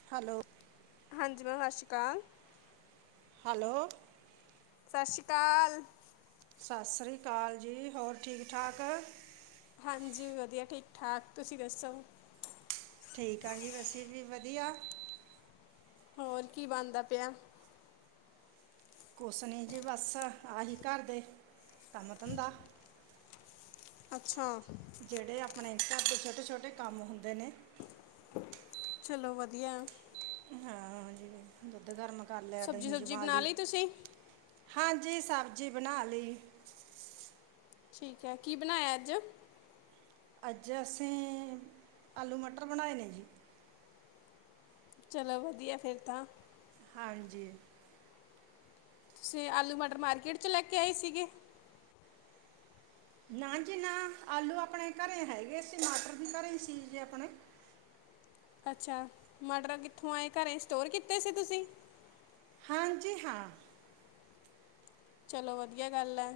[inaudible] Hello? ਹਾਂਜੀ ma'am, ਸਤਿ ਸ਼੍ਰੀ ਅਕਾਲ। ਹੈਲੋ! ਸਤਿ ਸ਼੍ਰੀ ਅਕਾਲ। ਸਤਿ ਸ਼੍ਰੀ ਅਕਾਲ ਜੀ, ਹੋਰ ਠੀਕ ਠਾਕ। ਹਾਂਜੀ, ਵਧੀਆ, ਠੀਕ- ਠਾਕ। ਤੁਸੀਂ ਦੱਸੋ। ਠੀਕ ਆ ਜੀ, ਅਸੀ ਵੀ ਵਧੀਆ। ਹੋਰ ਕੀ ਬਣਦਾ ਪਿਆ? ਕੁਝ ਨਹੀਂ ਜੀ ਬਸ, ਏਹੀ ਘਰ ਦੇ ਕੰਮ ਧੰਦਾ। ਅੱਛਾ। ਜਿਹੜੇ ਆਪਣੇ ਘਰ ਦੇ ਛੋਟੇ -ਛੋਟੇ ਕੰਮ ਹੁੰਦੇ ਨੇ। ਚਲੋ, ਵਧੀਆ। ਹਾਂ, ਦੁੱਧ ਗਰਮ ਕਰ ਲਿਆ ਸਬਜ਼ੀ ਦਹੀਂ -ਸੁਬਜੀ ਜਮਾ ਬਣਾ ਲਈ ਤੁਸੀਂ? ਹਾਂਜੀ, ਸਬਜ਼ੀ ਬਣਾ ਲਈ। ਠੀਕ ਹੈ, ਕੀ ਬਣਾਇਆ ਅੱਜ? ਅੱਜ ਅਸੀਂ, ਆਲੂ ਮਟਰ ਬਣਾਏ ਨੇ ਜੀ। ਚਲੋ ਵਧੀਆ, ਫਿਰ ਤਾਂ ਹਾਂਜੀ। ਤੁਸੀਂ ਆਲੂ ਮਟਰ ਮਾਰਕੀਟ ਚ ਲੈ ਕੇ ਆਏ ਸੀਗੇ? ਨਾ ਜੀ ਨਾ, ਆਲੂ ਆਪਣੇ ਘਰੇ ਹੈਗੇ ਸੀ ਟਮਾਟਰ ਵੀ ਘਰੇ ਸੀ ਜੇ ਆਪਣੇ। ਅੱਛਾ, ਮਟਰ ਕਿੱਥੋਂ ਆਏ ਘਰੇ? ਸਟੋਰ ਕੀਤੇ ਸੀ ਤੁਸੀਂ? ਹਾਂਜੀ, ਹਾਂ। ਚਲੋ ਵਧੀਆ ਗੱਲ ਹੈ।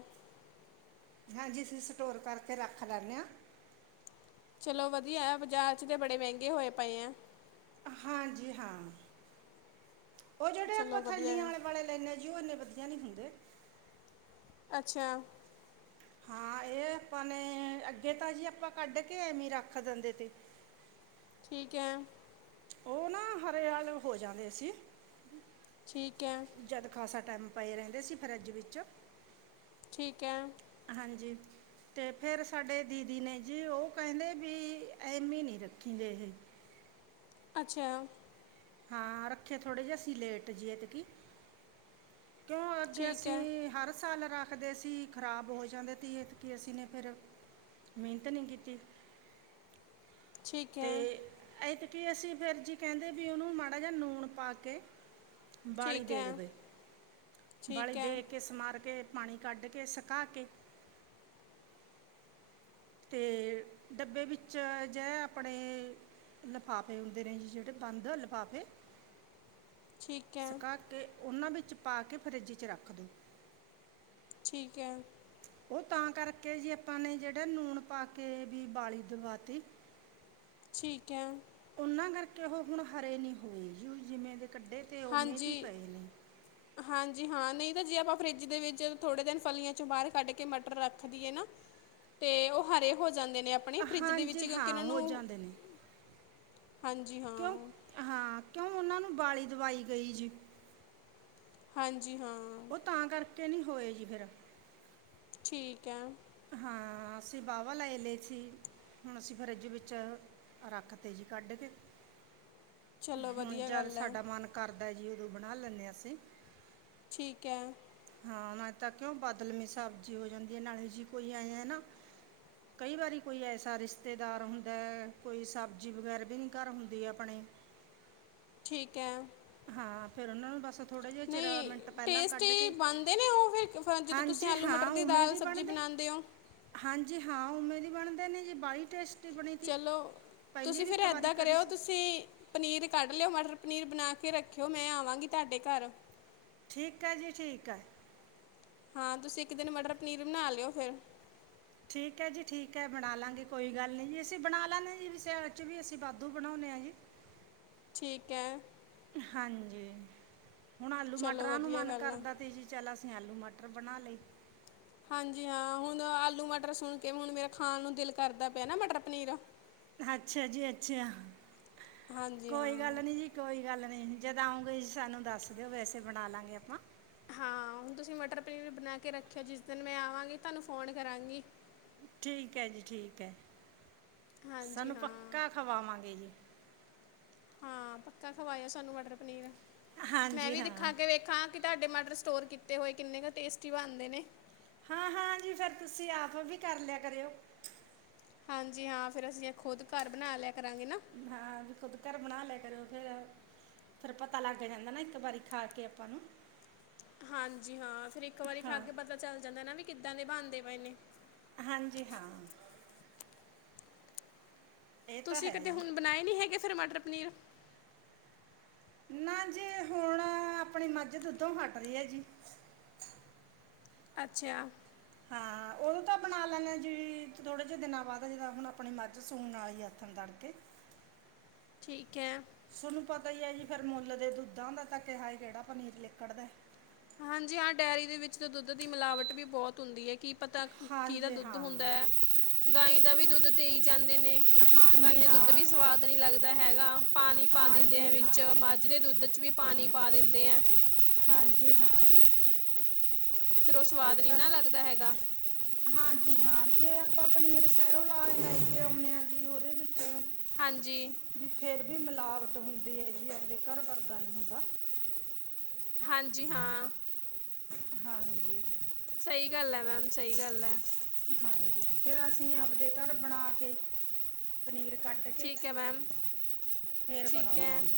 ਹਾਂਜੀ, ਅਸੀਂ ਸਟੋਰ ਕਰਕੇ ਰੱਖ ਲੈਂਦੇ ਹਾਂ। ਚਲੋ ਵਧੀਆ ਆ, ਬਾਜਾਰ ਚ ਤੇ ਬੜੇ ਮਹਿੰਗੇ ਹੋਏ ਪਏ ਆ। ਹਾਂਜੀ ਹਾਂ, ਉਹ ਜਿਹੜੇ ਚਲੋ ਆਪਾਂ ਵਧੀਆ ਥੈਲੀਆਂ ਹੈ ਆਲੇ ਬੜੇ ਇਨਾ ਜੀ ਉਹ ਓੰਨੇ ਵਧੀਆ ਨਹੀਂ ਹੁੰਦੇ ਅੱਛਾ। ਹਾਂ ਇਹ ਆਪਾਂ ਨੇ, ਅੱਗੇ ਤਾਂ ਜੀ ਆਪਾਂ ਕੱਢ ਕੇ ਐਵੇਂ ਰੱਖ ਦਿੰਦੇ ਤੇ ਠੀਕ ਹੈ। ਉਹ ਨਾ ਹਰੇ ਹਾਲ ਹੋ ਜਾਂਦੇ ਸੀ। ਠੀਕ ਹੈ। ਜਦ ਖਾਸਾ ਟਾਈਮ ਪਾਏ ਰਹਿੰਦੇ ਸੀ ਫਰਿੱਜ ਵਿੱਚ ਠੀਕ ਹੈ। ਹਾਂਜੀ। ਤੇ ਫਿਰ ਸਾਡੇ ਦੀਦੀ ਨੇ ਜੀ ਉਹ ਕਹਿੰਦੇ ਵੀ ਐਮੀ ਹੀ ਨਹੀਂ ਰੱਖੀਦੇ ਇਹ। ਅੱਛਾ। ਹਾਂ, ਰੱਖੇ ਥੋੜੇ ਜਿਹੇ ਅਸੀ ਲੇਟ ਜੀਏ ਤੇ ਕੀ ਕਿਉਂ, ਅੱਗੇ ਠੀਕ ਹੈ ਅਸੀਂ ਹਰ ਸਾਲ ਰ ਰਦੇ ਸੀ, ਖ਼ਰਾਬ ਹੋ ਜਾਂਦੇ ਤੀ ਅਐਤਕੀ ਅਸੀਂ ਫਿਰ ਮਿਹਨਤ ਨਹੀਂ ਕੀਤੀ ਠੀਕ ਤੇ ਹੈ ਇਤ ਕੀ ਅਸੀਂ ਫਿਰ ਜੀ ਕਹਿੰਦੇ ਵੀ ਉਹਨੂੰ ਮਾੜਾ ਜਿਹਾ ਨੂਣ ਪਾ ਕੇ ਬਾਹਲੀ ਠੀਕ ਦੇ ਹੈ ਦੇਵੇ ਬਾਹਲੀ ਠੀਕ ਹੈ ਦੇ ਕੇ ਸਮਾਰ ਕੇ ਪਾਣੀ ਕੱਢ ਕੇ, ਸੁਕਾ ਕੇ ਤੇ ਡੱਬੇ ਵਿੱਚ ਜੇ ਅਪਣੇ ਲਫਾਫੇ ਹੂੰਦੇ ਨੇ ਜੀ ਜੇੜੇ ਬਾੰਦ ਲਫਾਫੇ ਠੀਕ ਹੈ ਸੁਕਾ ਕੇ ਓਨਾਂ ਵਿੱਚ ਪਾ ਕੇ, ਫਰਿੱਜ ਚ ਰਾੱਖ ਦੋ। ਠੀਕ ਐ। ਓ ਤਾਂ ਕਰਕੇ ਜੇ ਆਪਾਂ ਨੇ ਜੇੜੇ ਨੂਨ ਪਾ ਕੇ ਬੀ ਬਾਲੀ ਦਵਾਤੀ। ਠੀਕ ਐ। ਉਨਾਂ ਕਾਰਕੇ ਓ ਹੁਨ ਹਰੇ ਨੀ ਹੋਏ ਜੀ ਓ ਜਿਵੇਂ ਦੇ ਕੱਡੇ ਹਾਂਜੀ। ਹਾਂਜੀ ਹਾਂ, ਨਈ ਤਾਂ ਜੇ ਆਪਾਂ ਫਰਿੱਜ ਦੇ ਵਿੱਚ ਥੋੜੇ ਦਿਨ ਫਲੀਆਂ ਚੋਂ ਬਾਰ ਕਾੱਫ ਕੇ ਮਟਰ ਰਾੱਖਦੀਏ ਨਾ ਤੇ ਓ ਹਰੇ ਹੋ ਜਾਂਦੇ ਨੇ ਅਪਣੇ ਫਰਿੱਜ ਦੇ ਵਿੱਚ ਹਾਂਜੀ ਕਿਉਂਕਿ ਹਾਂ ਉਨਾਂ ਹੋ ਨੂੰ ਜਾਂਦੇ ਨੇ ਹਾਂਜੀ ਹਾਂ। ਕਿਉਂ, ਹਾਂ, ਕਿਉਂ ਓਨਾਂ ਨੂੰ ਬਾਲੀ ਦਵਾਈ ਗਈ ਜੀ। ਹਾਂਜੀ ਹਾਂ। ਓ ਤਾਂ ਕਾਰਕੇ ਨੀ ਹੋਏ ਜੀ ਫੇਰ। ਠੀਕ ਐ। ਹਾਂ, ਅਸੀ ਵਾ-ਵਾ ਲੈ ਲਏ ਸੀ। ਹੁਣ ਅਸੀ ਫਰਿੱਜ ਵਿੱਚ ਰਾੱਖ ਤੇ ਜੀ ਕਾੱਡ ਕੇ। ਚਲੋ ਹੁਨ ਵਧੀਆ ਜੱਦ ਗੱਲ ਹੈ ਸਾਡਾ ਮਾੰਨ ਕਾਰਦੈ ਜੀ, ਓਦੋਂ ਬਨਾ ਲੈਨੇ ਆਂ ਅਸੀ ਠੀਕ ਐ। ਹਾਂ, ਨਾ ਤਾਂ ਕਿਉਂ ਬਾਦਲਮੀ ਸਬਜੀ ਹੋ ਜਾਂਦੀ ਏ, ਨਾਲੇ ਜੀ ਕੋਈ ਐਏਂ ਨਾ ਕਈ ਵਾਰੀ ਕੋਈ ਐਸਾ ਰਿਸ਼ਤੇਦਾਰ ਹੁੰਦੈ, ਕੋਈ ਸਬਜੀ ਵਗੈਰਾ ਵੀ ਨੀ ਘਾਰ ਹੁੰਦੀ ਅਪਣੇ ਠੀਕ ਐ। ਹਾਂ, ਫੇਰ ਉਨਾਂ ਨੂੰ ਬਾੱਸ ਨਈ, ਟੇਸਟੀ ਬਾਨਦੇ ਨੇ ਓ ਫੇਰ ਫ ਜਦੋਂ ਤੂਸੀ ਹਾਂਜੀ ਆਲੂ ਹਾਂ ਮਟਰ ਦੀ ਉਵੇਂ ਦਾਲ ਸਬਜੀ ਬਣਦੇ ਬਨਾਨ ਦੇ ਓ? ਹਾਂਜੀ, ਹਾਂ ਉਵੇਂ ਦੀ ਬਨਦੇ ਨੇ ਜੀ, ਬਾਲੀ ਟੇਸਟ ਚਲੋ, ਤੂਸੀ ਫੇਰ ਐਦਾਂ ਕਰੀ ਕਰੇਓ ਸੀ ਤੂਸੀ ਪਨੀਰ ਕਾੱਡ ਲੇਓ, ਮਟਰ ਪਨੀਰ ਬਨਾ ਕੇ ਰੱਖੇਓ, ਮੈਂ ਆਵਾਂਗੀ ਤੂਆਡੇ ਘਾਰ। ਠੀਕ ਐ ਜੀ, ਠੀਕ ਐ। ਹਾਂ ਤੂਸੀ ਇੱਕ ਦਿਨ ਮਟਰ ਪਨੀਰ ਬਨਾ ਲੇਓ ਫੇਰ ਠੀਕ ਐ ਜੀ, ਠੀਕ ਐ ਬਣਾ ਲਾਂਗੇ ਕੋਈ ਗਾੱਲ ਨੀ ਜੀ ਅਸੀ ਬਣਾ ਲੈਨੇ ਜੀ, ਵੀ ਸਿਆਲ ਚ ਵੀ ਅਸੀ ਵਾਦੂ ਬਨਾਉਨੇ ਆਂ ਜੀ। ਠੀਕ ਐ। ਹਾਂਜੀ, ਹੁਣ ਆਲੂ ਚਲੋ ਮਟਰਾਂ ਨੂੰ ਵਧੀਆ ਮਾੰਨ ਗੱਲ ਆ ਕਾਰਦਾ ਤੇ ਜੀ। ਚੱਲ ਅਸੀ ਆਲੂ ਮਟਰ ਬਣਾ ਲੇ। ਹਾਂਜੀ ਹਾਂ, ਹੁਨ ਆਲੂ ਮਟਰ ਸੁਨ ਕੇ, ਹੁਨ ਮੇਰਾ ਖਾਨ ਨੂੰ ਦਿਲ ਕਰਦਾ ਪੇਐ ਨਾ ਮਟਰ ਪਨੀਰ। ਅੱਛਾ ਜੀ ਅੱਛਾ, ਹਾਂਜੀ ਕੋਈ ਹਾਂ ਗਾੱਲ ਨੀ ਜੀ। ਕੋਈ ਗਾੱਲ ਨੀ, ਜੱਦ ਆਉਂਗੇ ਜੀ ਸਾਨੂੰ ਦਾੱਸ ਦੇਓ, ਵੈਸੇ ਬਣਾ ਲਾਂਗੇ ਅਪਾਂ ਹਾਂ, ਹੁਨ ਤੂਸੀ ਮਟਰ ਪਨੀਰ ਬਨਾ ਕੇ ਰੱਖੇਓ, ਜਿਸ ਦਿਨ ਮੈਂ ਆਵਾਂਗੀ, ਤਾਨੂੰ ਫੋਨ ਕਰਾਂਗੀ। ਠੀਕ ਐ ਜੀ, ਠੀਕ ਐ, ਹਾਂਜੀ ਸਾਨੂੰ ਹਾਂ ਪੱਕਾ ਖਵਾਵਾਂਗੇ ਜੀ। ਹਾਂ, ਪੱਕਾ ਖਵਾਏਓ ਸਾਨੂੰ ਮਟਰ ਪਨੀਰ, ਮੈਂ ਹਾਂਜੀ ਵੀ ਤੇ ਹਾਂ ਖਾ ਕੇ ਵੇਖਾਂ ਕਿ ਤੂਆਡੇ ਮਟਰ ਸਟੋਰ ਕੀਤੇ ਹੋਏ ਕਿੰਨੇ ਕ ਟੇਸਟੀ ਬਾਨਦੇ ਨੇ। ਹਾਂ-ਹਾਂ ਜੀ, ਫੇਰ ਤੂਸੀ ਆਪ ਵੀ ਕਾਰ ਲੇਆ ਕਰੇਓ। ਹਾਂਜੀ ਹਾਂ, ਫੇਰ ਅਸੀ ਐ ਖੁੱਦ ਘਾਰ ਬਨਾ ਲੇਆ ਕਰਾਂਗੇ ਨਾ। ਹਾਂ, ਵੀ ਖੁੱਦ ਘਰ ਬਨਾ ਲੇਆ ਕਰੇਓ ਫੇਰ। ਫਿਰ ਪਤਾ ਲੱਗ ਜਾਂਦਾ ਨਾ, ਇੱਕ ਵਾਰੀ ਖਾ ਕੇ ਆਪਾਂ ਨੂੰ। ਹਾਂਜੀ ਹਾਂ, ਫੇਰ ਇੱਕ ਵਾਰੀ ਖਾ ਹਾਂ ਕੇ ਪਤਾ ਚੱਲ ਜਾਂਦਾ ਨਾ ਵੀ, ਕਿੱਦਾਂ ਦੇ ਬਣਦੇ ਪਏ ਨੇ। ਹਾਂਜੀ, ਹਾਂ। ਇਹ ਤਾਂ ਤੁਸੀਂ ਹੈ ਕਦੇ ਜੀ ਹੁਣ ਬਣਾਏ ਨਹੀਂ ਹੈਗੇ, ਫਿਰ ਮਟਰ ਪਨੀਰ? ਨਾ ਜੀ ਹੁਣ, ਆਪਣੀ ਮਜ਼ ਦੁੱਧੋਂ ਹਟ ਰਹੀ ਐ ਜੀ। ਅੱਛਾ! ਹਾਂ, ਉਹ ਓ ਤਾਂ ਬਣਾ ਲੈਂਦੇ ਐ ਜੀ, ਥੋੜੇ ਜਿਹੇ ਦਿਨਾਂ ਬਾਅਦ ਜੀ ਹੁਣ ਆਪਣੀ ਮਜ਼ ਸੂਣ ਆਲੀ ਐ ਜੀ ਹੱਥਣ ਤੜਕੇ ਠੀਕ ਐ। ਤੁਹਨੂੰ ਪਤਾ ਹੀ ਐ ਜੀ ਫੇਰ ਮੁੱਲ ਦੇ ਦੁੱਧਾਂ ਦਾ ਤਾਂ ਕਿਹਾ ਕਿਹੜਾ ਪਨੀਰ ਲਿਕੜਦਾ। ਹਾਂਜੀ ਹਾਂ ਡੇਅਰੀ ਦੇ ਵਿੱਚ ਤਾਂ ਦੁੱਧ ਦੀ ਮਿਲਾਵਟ ਵੀ ਬਹੁਤ ਹੁੰਦੀ ਹੈ ਕਿ ਪਤਾ ਕਿਹਦਾ ਹਾਂਜੀ ਦੁੱਧ ਹਾਂ ਹੁੰਦਾ ਐ, ਗਾਈ ਦਾ ਵੀ ਦੁੱਧ ਦੇਈ ਜਾਂਦੇ ਨੇ ਗਾਈ ਹਾਂਜੀ ਦਾ ਦੁੱਧ ਹਾਂ ਵੀ ਸਵਾਦ ਨਹੀਂ ਲੱਗਦਾ ਹੈਗਾ, ਪਾਣੀ ਪਾ ਦਿੰਦੇ ਹਾਂਜੀ ਐ ਹਾਂ ਵਿੱਚ ਮਝ ਦੇ ਦੁੱਧ 'ਚ ਵੀ ਪਾਣੀ ਪਾ ਦਿੰਦੇ ਐ। ਹਾਂਜੀ। ਹਾਂ। ਫਿਰ ਉਹ ਇਹ ਸਵਾਦ ਨੀ ਤਾਂ ਨਾ ਲੱਗਦਾ ਹੈਗਾ। [inaudible] ਹਾਂਜੀ ਹਾਂ, ਜੇ ਆਪਾਂ ਪਨੀਰ ਸਹਿਰੋ ਲ ਲੈ ਕੇ ਆਉਂਨੇ ਆ ਜੀ ਉਹਦੇ ਵਿੱਚੋਂ ਹਾਂਜੀ। ਵੀ ਫਿਰ ਵੀ ਮਿਲਾਵਟ ਹੁੰਦੀ ਐ ਜੀ ਆਪਦੇ ਘਰ ਵਰਗਾ ਨਹੀਂ ਹੁੰਦਾ। [inaudible] ਹਾਂਜੀ, ਹਾਂ। ਹਾਂਜੀ ਸਹੀ ਗੱਲ ਐ ਮੈਮ, ਸਹੀ ਗੱਲ ਐ। ਹਾਂਜੀ ਫੇਰ ਅਸੀਂ ਆਪਦੇ ਘਰ ਬਣਾ ਕੇ ਪਨੀਰ ਕੱਢ ਕੇ, ਠੀਕ ਹੈ ਮੈਮ ਫੇਰ ਠੀਕ ਬਣਾਉਨੇ ਆ ਹੈ ਜੀ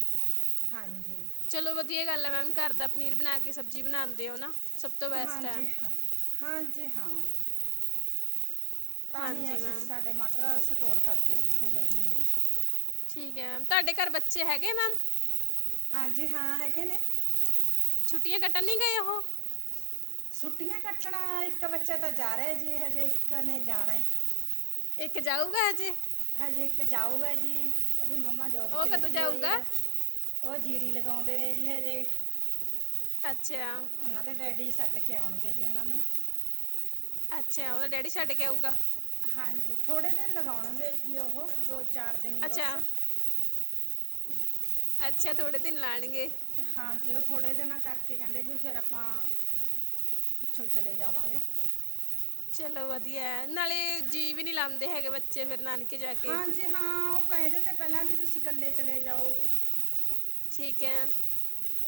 ਹਾਂਜੀ। ਚਲੋ ਵਧੀਆ ਗੱਲ ਐ ਮੈਮ, ਘਰ ਦਾ ਪਨੀਰ ਬਣਾ ਕੇ ਸਬਜ਼ੀ ਬਣਾਦੇ ਔ ਨਾ ਸ ਹਾਂਜੀ - ਹਾਂਜੀ ਹਾਂ। ਤਾਂ ਹੀ ਹਾਂਜੀ ਅਸੀਂ ਮੈਮ ਸਾਡੇ ਮਟਰ ਸਟੋਰ ਕਰਕੇ ਰੱਖੇ ਹੋਏ ਨੇ ਜੀ। ਠੀਕ ਹੈ ਮੈਮ, ਤੁਹਾਡੇ ਘਰ ਬੱਚੇ ਹੈਗੇ ਮੈਮ? [inaudible] ਹਾਂਜੀ ਹਾਂ, ਹੈਗੇ ਨੇ। [inaudible] ਛੁੱਟੀਆਂ ਕੱਟਣ ਨਹੀਂ ਗਏ ਉਹ? [inaudible] ਛੁੱਟੀਆਂ ਕੱਟਣਾ ਇੱਕ ਬੱਚਾ ਤਾਂ ਜਾ ਰਿਹਾ ਜੇ ਹਜੇ, ਇੱਕ ਨੇੇ ਜਾਣਾ ਏ। [inaudible] ਇੱਕ ਜਾਊਗਾ ਅਜੇ। ਹਾਂਜੀ ਇੱਕ ਜਾਊਗਾ ਜੀ, ਔਦੀ ਮੰਮਾ ਜੋਬ ਉਹ ਤੇ ਕਦੋਂ ਲੱਗੀ ਔਈ ਜਾਊਗਾ ਐ ਔ ਜੀਰੀ ਲਗਾਂਉਂਦੇ ਨੇ ਜੀ ਅਜੇ। ਅੱਛੇ! ਔਨਾਂ ਦੇ ਡੈਡੀ ਛੱਡ ਕੇ ਓਨ ਗੇ ਜੀ ਔਨਾਂ ਨੂੰਂ। [inaudible] ਅੱਛਾ! ਔਦਾ ਡੈਡੀ ਛੱਡ ਕੇ ਆਊਗਾ। ਹਾਂਜੀ, ਥੋੜੇ ਦਿਨ ਲਗਾਉਣ ਗੇ ਜੀ ਓਹ ਦੋ ਚਾਰ ਦਿਨ। ਹੀ ਅੱਛਾ, ਬਸ ਅੱਛਾ ਥੋੜੇ ਦਿਨ ਲਾਣਗੇ। ਹਾਂਜੀ ਔ ਥੋੜੇ ਦਿਨਾਂ ਕਰਕੇ ਕੈਂਦੇ ਵੀ ਫੇਰ ਆਪਾਂ। ਪਿੱਛੋਂ ਚਲੇ ਜਾਵਾਂਗੇ। ਚਲੋ ਵਧੀਐ ਨਾਲੇ ਜੀਅ ਵੀ ਨੀ ਲਾਂਦੇ ਹੈਗੇ ਬੱਚੇ ਫੇਰ ਨਾਨ ਹਾਂਜੀ ਹਾਂ ਔ ਕੈ ਰਏ ਤੇ ਪੈਲਾਂ ਵੀ ਤੁਸੀ ਕੱਲੇ ਚਲੇ ਜਾਓ। ਠੀਕ ਐ।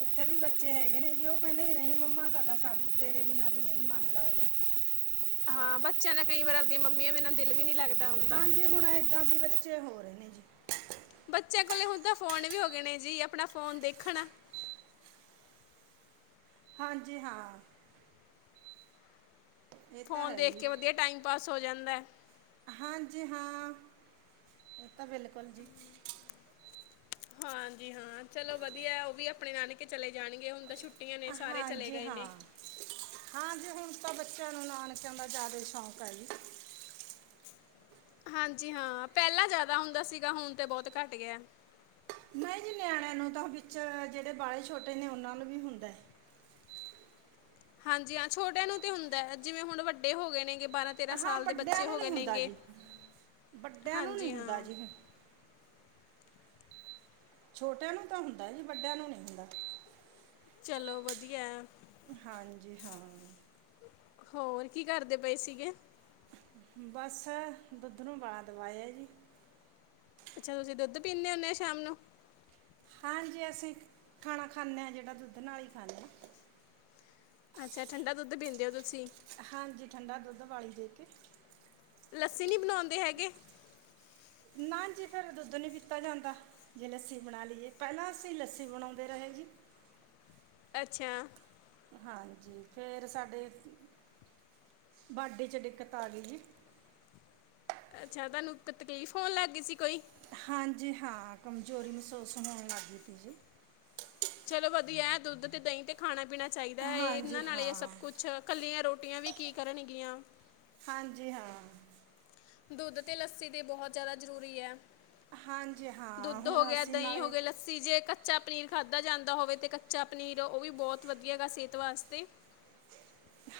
ਔਥੇ ਵੀ ਬੱਚੇ ਹੈਗੇ ਨੇ ਜੀ ਔ ਕੇਂਦੇ ਨੇ ਨਈ ਮੰਮਾ ਸਾਡਾ ਸ ਤੇਰੇ ਬਿਨਾਂ ਵੀ ਨਈ ਮਨ ਲੱਗਦਾ। ਹਾਂ ਬੱਚਿਆਂ ਦਾ ਕਈ ਵਾਰ ਆਪਦੀਆਂ ਮੰਮੀਆਂ ਬਿਨਾ ਦਿਲ ਵੀ ਨੀ ਲੱਗਦਾ। ਹੁੰਦਾ ਹਾਂਜੀ ਹੁਣ ਏਦਾਂ ਦੇ ਬੱਚੇ ਹੋ ਰਹੇ ਨੇ ਜੀ ਬੱਚੇਆਂ ਕੋਲੇ ਹੁਨ ਤਾਂ ਫ਼ੋਨ ਵੀ ਹੋ ਗਏ ਨੇ ਜੀ ਆਪਣਾ ਫੋਨ ਦੇਖਣ। ਹਾਂਜੀ ਹਾਂ। ਇਹ ਤਾਂ ਫ਼ੋਨ ਹੈ ਦੇਖ ਜੀ ਕੇ ਵਧੀਆ ਟਾਈਮ ਪਾਸ ਹੋ ਜਾਂਦੈ। ਹਾਂਜੀ ਹਾਂ, ਏਤਾਂ ਬਿਲਕੁਲ ਜੀ। ਹਾਂਜੀ ਹਾਂ ਚਲੋ ਵਧੀਐ ਔ ਵੀ ਅਪਨੇ ਨਾਨਕੇ ਚਲੇ ਜਾਨਗੇ। ਹੁਨ ਤੇ ਛੁੱਟੀ ਆਂ ਨੇ ਸਾਰੇ ਚਲੇ ਹਾਂਜੀ ਗਏ ਹਾਂ ਨੇ। ਹਾਂਜੀ ਹੁਨ ਤਾਂ ਬੱਚੇਆਂ ਨੂੰ ਨਾਨਕੇਆਂ ਦਾ ਜਾਦਾ ਈ ਸ਼ੌਕ ਐ ਜੀ। ਹਾਂਜੀ ਹਾਂ ਪੈਲਾਂ ਜਾਦਾ ਹੁੰਦਾ ਸੀਗਾ ਹੁਨ ਤੇ ਬੋਤ ਘੱਟ ਗਿਐ। ਨਈ ਜੀ ਨਿਆਣੇਆਂ ਨੂੰ ਤਾਂ ਵਿੱਚ ਜੇੜੈ ਬਾੜੇ ਛੋਟੇ ਨੇ ਔਨਾਂ ਨੂੰ ਵੀ ਹੁੰਦਾ ਐ। ਹਾਂਜੀ ਹਾਂ ਛੋਟਿਆਂ ਨੂੰ ਤੇ ਹੁੰਦਾ ਐ ਜਿਵੇਂ ਹੁਨ ਵੱਡੇ ਹੋਗੇ ਨੇ ਗੇ ਬਾਰਾਂ ਤੇਰਾਂ ਹਾਂ ਸਾਲ ਦੇ ਵੱਡਿਆਂ ਬੱਚੇ ਨੂੰ ਨਹੀਂ ਹੋਗੇ ਹੁੰਦਾ ਨੇਗੇ ਜੀ ਵੱਡਿਆਂ ਨੂੰ ਨਹੀਂ ਹਾਂਜੀ ਹੁੰਦਾ ਹਾਂ। ਜੀ ਛੋਟੇਆਂ ਨੂੰ ਤਾਂ ਹੁੰਦਾ ਜੀ ਵੱਡੇਆਂ ਨੂੰ ਨੀ ਹੁੰਦਾ। ਚਲੋ ਵਧੀਐ। ਹਾਂਜੀ ਹਾਂ। ਹੋਰ ਕੀ ਕਰਦੇ ਪਏ ਸੀਗੇ? ਬਸ ਦੁੱਧ ਨੂੰ ਬਾਲਾ ਦਵਾਏਆ ਜੀ। ਅਛਾ ਤੁਸੀ ਦੁੱਧ ਪੀਂਨੇ ਹੁੰਦੇ ਔ ਸ਼ਾਮ ਨੂੰ। ਹਾਂਜੀ ਅਸੀਂ ਖਾਣਾ ਖਾਂਦੇ ਆਂ ਜੈੜਾ ਦੁੱਧ ਨਾਲ ਈ ਖਾਂਨੇ ਆਂ। ਅੱਛਾ ਠੰਡਾ ਦੁੱਧ ਪੀਂਦੇ ਔ ਤੁਸੀ। ਹਾਂਜੀ ਠੰਡਾ ਦੁੱਧ ਬਾਲੀ ਦੇ ਕੇ। ਲੱਸੀ ਨੀ ਬਨਾਉਂਦੇ ਹੈਗੇ। ਨਾ ਜੀ ਫੇਰ ਦੁੱਧ ਨੀ ਪੀਤਾ ਜਾਂਦਾ। ਜੇ ਲੱਸੀ ਬਣਾ ਲੀਏ ਪੈਲਾਂ ਅਸੀ ਲੱਸੀ ਬਨਾਉਂਦੇ ਰਹੇ ਜੀ। ਅੱਛਾ। ਹਾਂਜੀ ਫੇਰ ਸਾਡੇ ਬਾਢੀ ਚ ਦਿੱਕਤ ਆ ਗਈ ਜੀ। ਅਛਾ ਤਾਨੂੰ ਤਕਲੀਫ਼ ਹੋਨ ਲੱਗ ਗਈ ਸੀ ਕੋਈ। ਹਾਂਜੀ ਹਾਂ ਕਮਜੋਰੀ ਮਸੂਸ ਹੋਨ ਲੱਗ ਗੀ ਤੀ ਜੀ। ਚਲੋ ਵਧੀਐ ਦੁੱਧ ਤੇ ਦਈਂ ਤੇ ਖਾਣਾ ਪੀਣਾ ਚਾਈਦਾ ਏ ਹਾਂਜੀ ਏਨਾਂ ਨਾਲ ਈ ਐ ਸਭ ਹਾਂ ਕੁੱਛ ਕੱਲੀਆਂ ਰੋਟੀਆਂ ਵੀ ਕੀ ਕਰਨਗੀਆਂ। ਹਾਂਜੀ ਹਾਂ। ਦੁੱਧ ਤੇ ਲੱਸੀ ਦੇ ਬੋਹਤ ਜਾਦਾ ਜਰੂਰੀ ਐ। ਹਾਂਜੀ ਹਾਂ ਹੁਣ ਅਸੀ ਨਾਲੇ ਅਸੀਂ ਜੇ ਕੱਚਾ ਪਨੀਰ ਖਾਧਾ ਜਾਂਦਾ ਹੋਵੇ ਤਾਂ ਕੱਚਾ ਪਨੀਰ ਓਵੀ ਬੋਤ ਵਧੀਆ ਹੈਗਾ ਸੇਤ ਵਾਸਤੇ।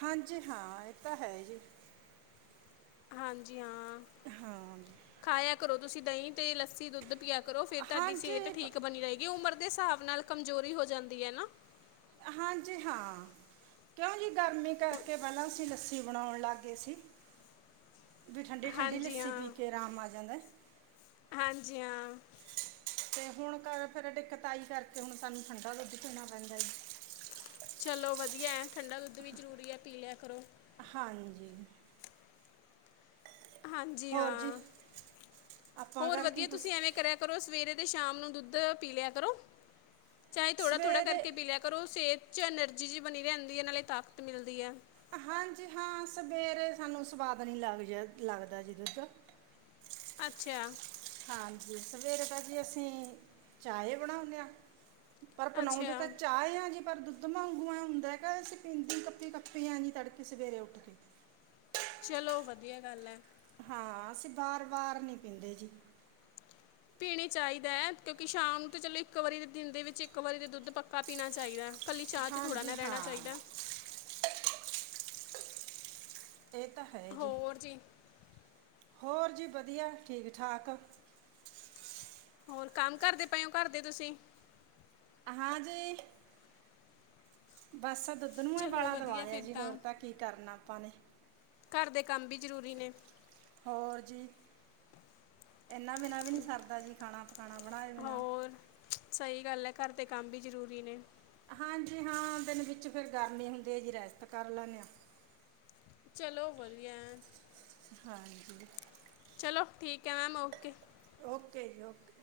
ਹਾਂਜੀ ਹਾਂ ਏਹ ਤਾਂ ਹੈ ਜੀ। ਹਾਂਜੀ ਹਾਂ। ਹਾਂ ਖਾਇਆ ਕਰੋ ਤੁਸੀਂ ਦਈ ਤੇ ਲੱਸੀ, ਦੁੱਧ ਪਿਆ ਕਰੋ ਫੇਰ ਤੁਆਡੀ ਹਾਂਜੀ ਸੇਤ ਠੀਕ ਬਣੀ ਰਹੇਗੀ, ਉਮਰ ਦੇ ਸਾਬ ਨਾਲ ਕਮਜ਼ੋਰੀ ਹੋ ਜਾਂਦੀ ਐ ਨਾ। ਹਾਂਜੀ ਹਾਂ। ਕਿਉਂ ਜੀ ਗਰਮੀ ਕਰਕੇ ਪੈਲਾਂ ਅਸੀਂ ਲੱਸੀ ਬਣਾਓਣ ਲੱਗ ਗਏ ਸੀ। ਵੀ ਠੰਡੀ-ਠੰਡੀ ਹਾਂਜੀ ਲੱਸੀ ਪੀ ਹਾਂ ਕੇ ਆਰਾਮ ਆ ਜਾਂਦਾ। ਹਾਂਜੀ ਹਾਂ। ਤੇ ਹੁਣ ਕਰ ਫੇਰ ਡਿੱਕ ਤਈ ਕਰਕੇ ਹੁਣ ਸਾਨੂੰ ਠੰਢਾ ਦੁੱਧ ਪੀਣਾ ਪੈਂਦਾ। ਚਲੋ ਵਧੀਆ ਐ, ਠੰਡਾ ਦੁੱਧ ਵੀ ਜ਼ਰੂਰੀ ਐ ਪੀ ਲਿਆ ਕਰੋ‌। ਹਾਂਜੀ। ਹਾਂਜੀ ਹੋਰ ਜੀ ਹਾਂ, ਆਪਾਂ ਹੋਰ ਘਰ ਕੀ ਵਧੀਆ ਕੁਛ ਤੁਸੀਂ ਐਵੇਂ ਕਰਿਆ ਕਰੋ ਸਵੇਰੇ ਤੇ ਸ਼ਾਮ ਨੂੰ ਦੁੱਧ ਪੀ ਲਿਆ ਕਰੋ, ਚਾਹੇ ਥੋੜਾ-ਥੋੜਾ ਸਵੇਰੇ ਕਰਕੇ ਪੀ ਲਿਆ ਕਰੋ, ਸੇਤ ਚ ਐਨਰਜੀ ਜੀ ਬਣੀ ਰੈਂਦੀ ਐ ਨਾਲੇ ਤਾਕਤ ਮਿਲਦੀ ਐ। ਹਾਂਜੀ ਹਾਂ ਸਵੇਰੇ ਸਾਨੂੰ ਸਵਾਦ ਨੀ ਲੱਗ ਜਾ ਲੱਗਦਾ ਜੀ ਦੁੱਧ। ਅੱਛਾ। ਹਾਂਜੀ ਸਵੇਰੇ ਤਾਂ ਜੀ ਅਸੀਂ, ਚਾਏ ਬਣਾਉਂਣੇ ਆ। ਪਰ ਬਣਾਉਂਦੇ ਤਾਂ ਅੱਛਾ ਚਾਹ ਆ ਜੀ ਪਰ ਦੁੱ ਦੁੱਧ ਵਾਂਗੂ ਆ ਹੁੰਦਾ ਹੈਗਾ, ਅਸੀਂ ਪੀਂਦੇ ਕੱਪੀ ਕੱਪੀ ਆ ਜੀ ਤੜਕੇ ਸਵੇਰੇ ਉੱਠ ਕੇ। ਚਲੋ ਵਧੀਆ ਗੱਲ ਐ। ਹਾਂ ਅਸੀਂ ਬਾਰ-ਵਾਰ ਨੀ ਪੀਂਦੇ ਜੀ। ਪੀਣੇ ਚਾਈਦਾ ਆ ਕਿਉਂਕਿ ਸ਼ਾਮ ਨੂੰ ਤਾਂ ਚਲੋ ਇੱਕ ਵਾਰੀ ਦੇ ਦਿਨ ਦੇ ਵਿੱਚ ਇੱਕ ਵਾਰੀ ਦਾ ਦੁੱਧ ਪੱਕਾ ਪੀਣਾ ਚਾਈਦਾ। ਕੱਲੀ ਚਾਹ ਤੇ ਥੋੜ੍ਹਾ ਹਾਂਜੀ ਨਾ ਰੈਂਨਾ ਹਾਂ ਚਾਈਦਾ। ਏਹ ਤਾਂ ਹੈ ਜੀ। ਹੋਰ ਜੀ। ਹੋਰ ਜੀ ਵਧੀਆ ਠੀਕ-ਠਾਕ। ਹੋਰ ਕੰਮ ਕਰਦੇ ਪਏ ਹੋ ਘਰਦੇ ਤੁਸੀਂ? ਹਾਂਜੀ। ਬਸ ਦੁੱਧ ਨੂੰ ਚਲੋ ਉਬਾਲਾ ਵਧੀਆ ਦਵਾਇਆ ਫਿਰ ਜੀ, ਹੋਰ ਤਾਂ ਕੀ ਕਰਨਾ ਆਪਾਂ ਨੇ। ਕਾੱਰ ਦੇ ਕੰਮ ਵੀ ਜ਼ਰੂਰੀ ਨੇ। ਹੋਰ ਜੀ, ਏਨਾ ਬਿਨਾਂ ਵੀ ਨਈ ਸਰਦਾ ਜੀ ਖਾਣਾ ਪਕਾਣਾ ਬਣਾਏ ਬਿਨਾਂ। ਸਈ ਗੱਲ ਐ ਕਰ ਦੇ ਕੰਮ ਵੀ ਜ਼ਰੂਰੀ ਨੇ। ਹਾਂਜੀ ਹਾਂ ਦਿਨ ਵਿੱਚ ਫੇਰ ਗਰਮੀ ਹੁੰਦੀ ਐ ਜੀ ਰੈਸਟ ਕਰ ਲੈਣੇ ਆ। ਚਲੋ ਵਧੀਆ ਐ। ਹਾਂਜੀ। ਚਲੋ ਠੀਕ ਐ ਮੈਮ ਓਕੇ। ਓਕੇ ਜੀ ਓਕੇ।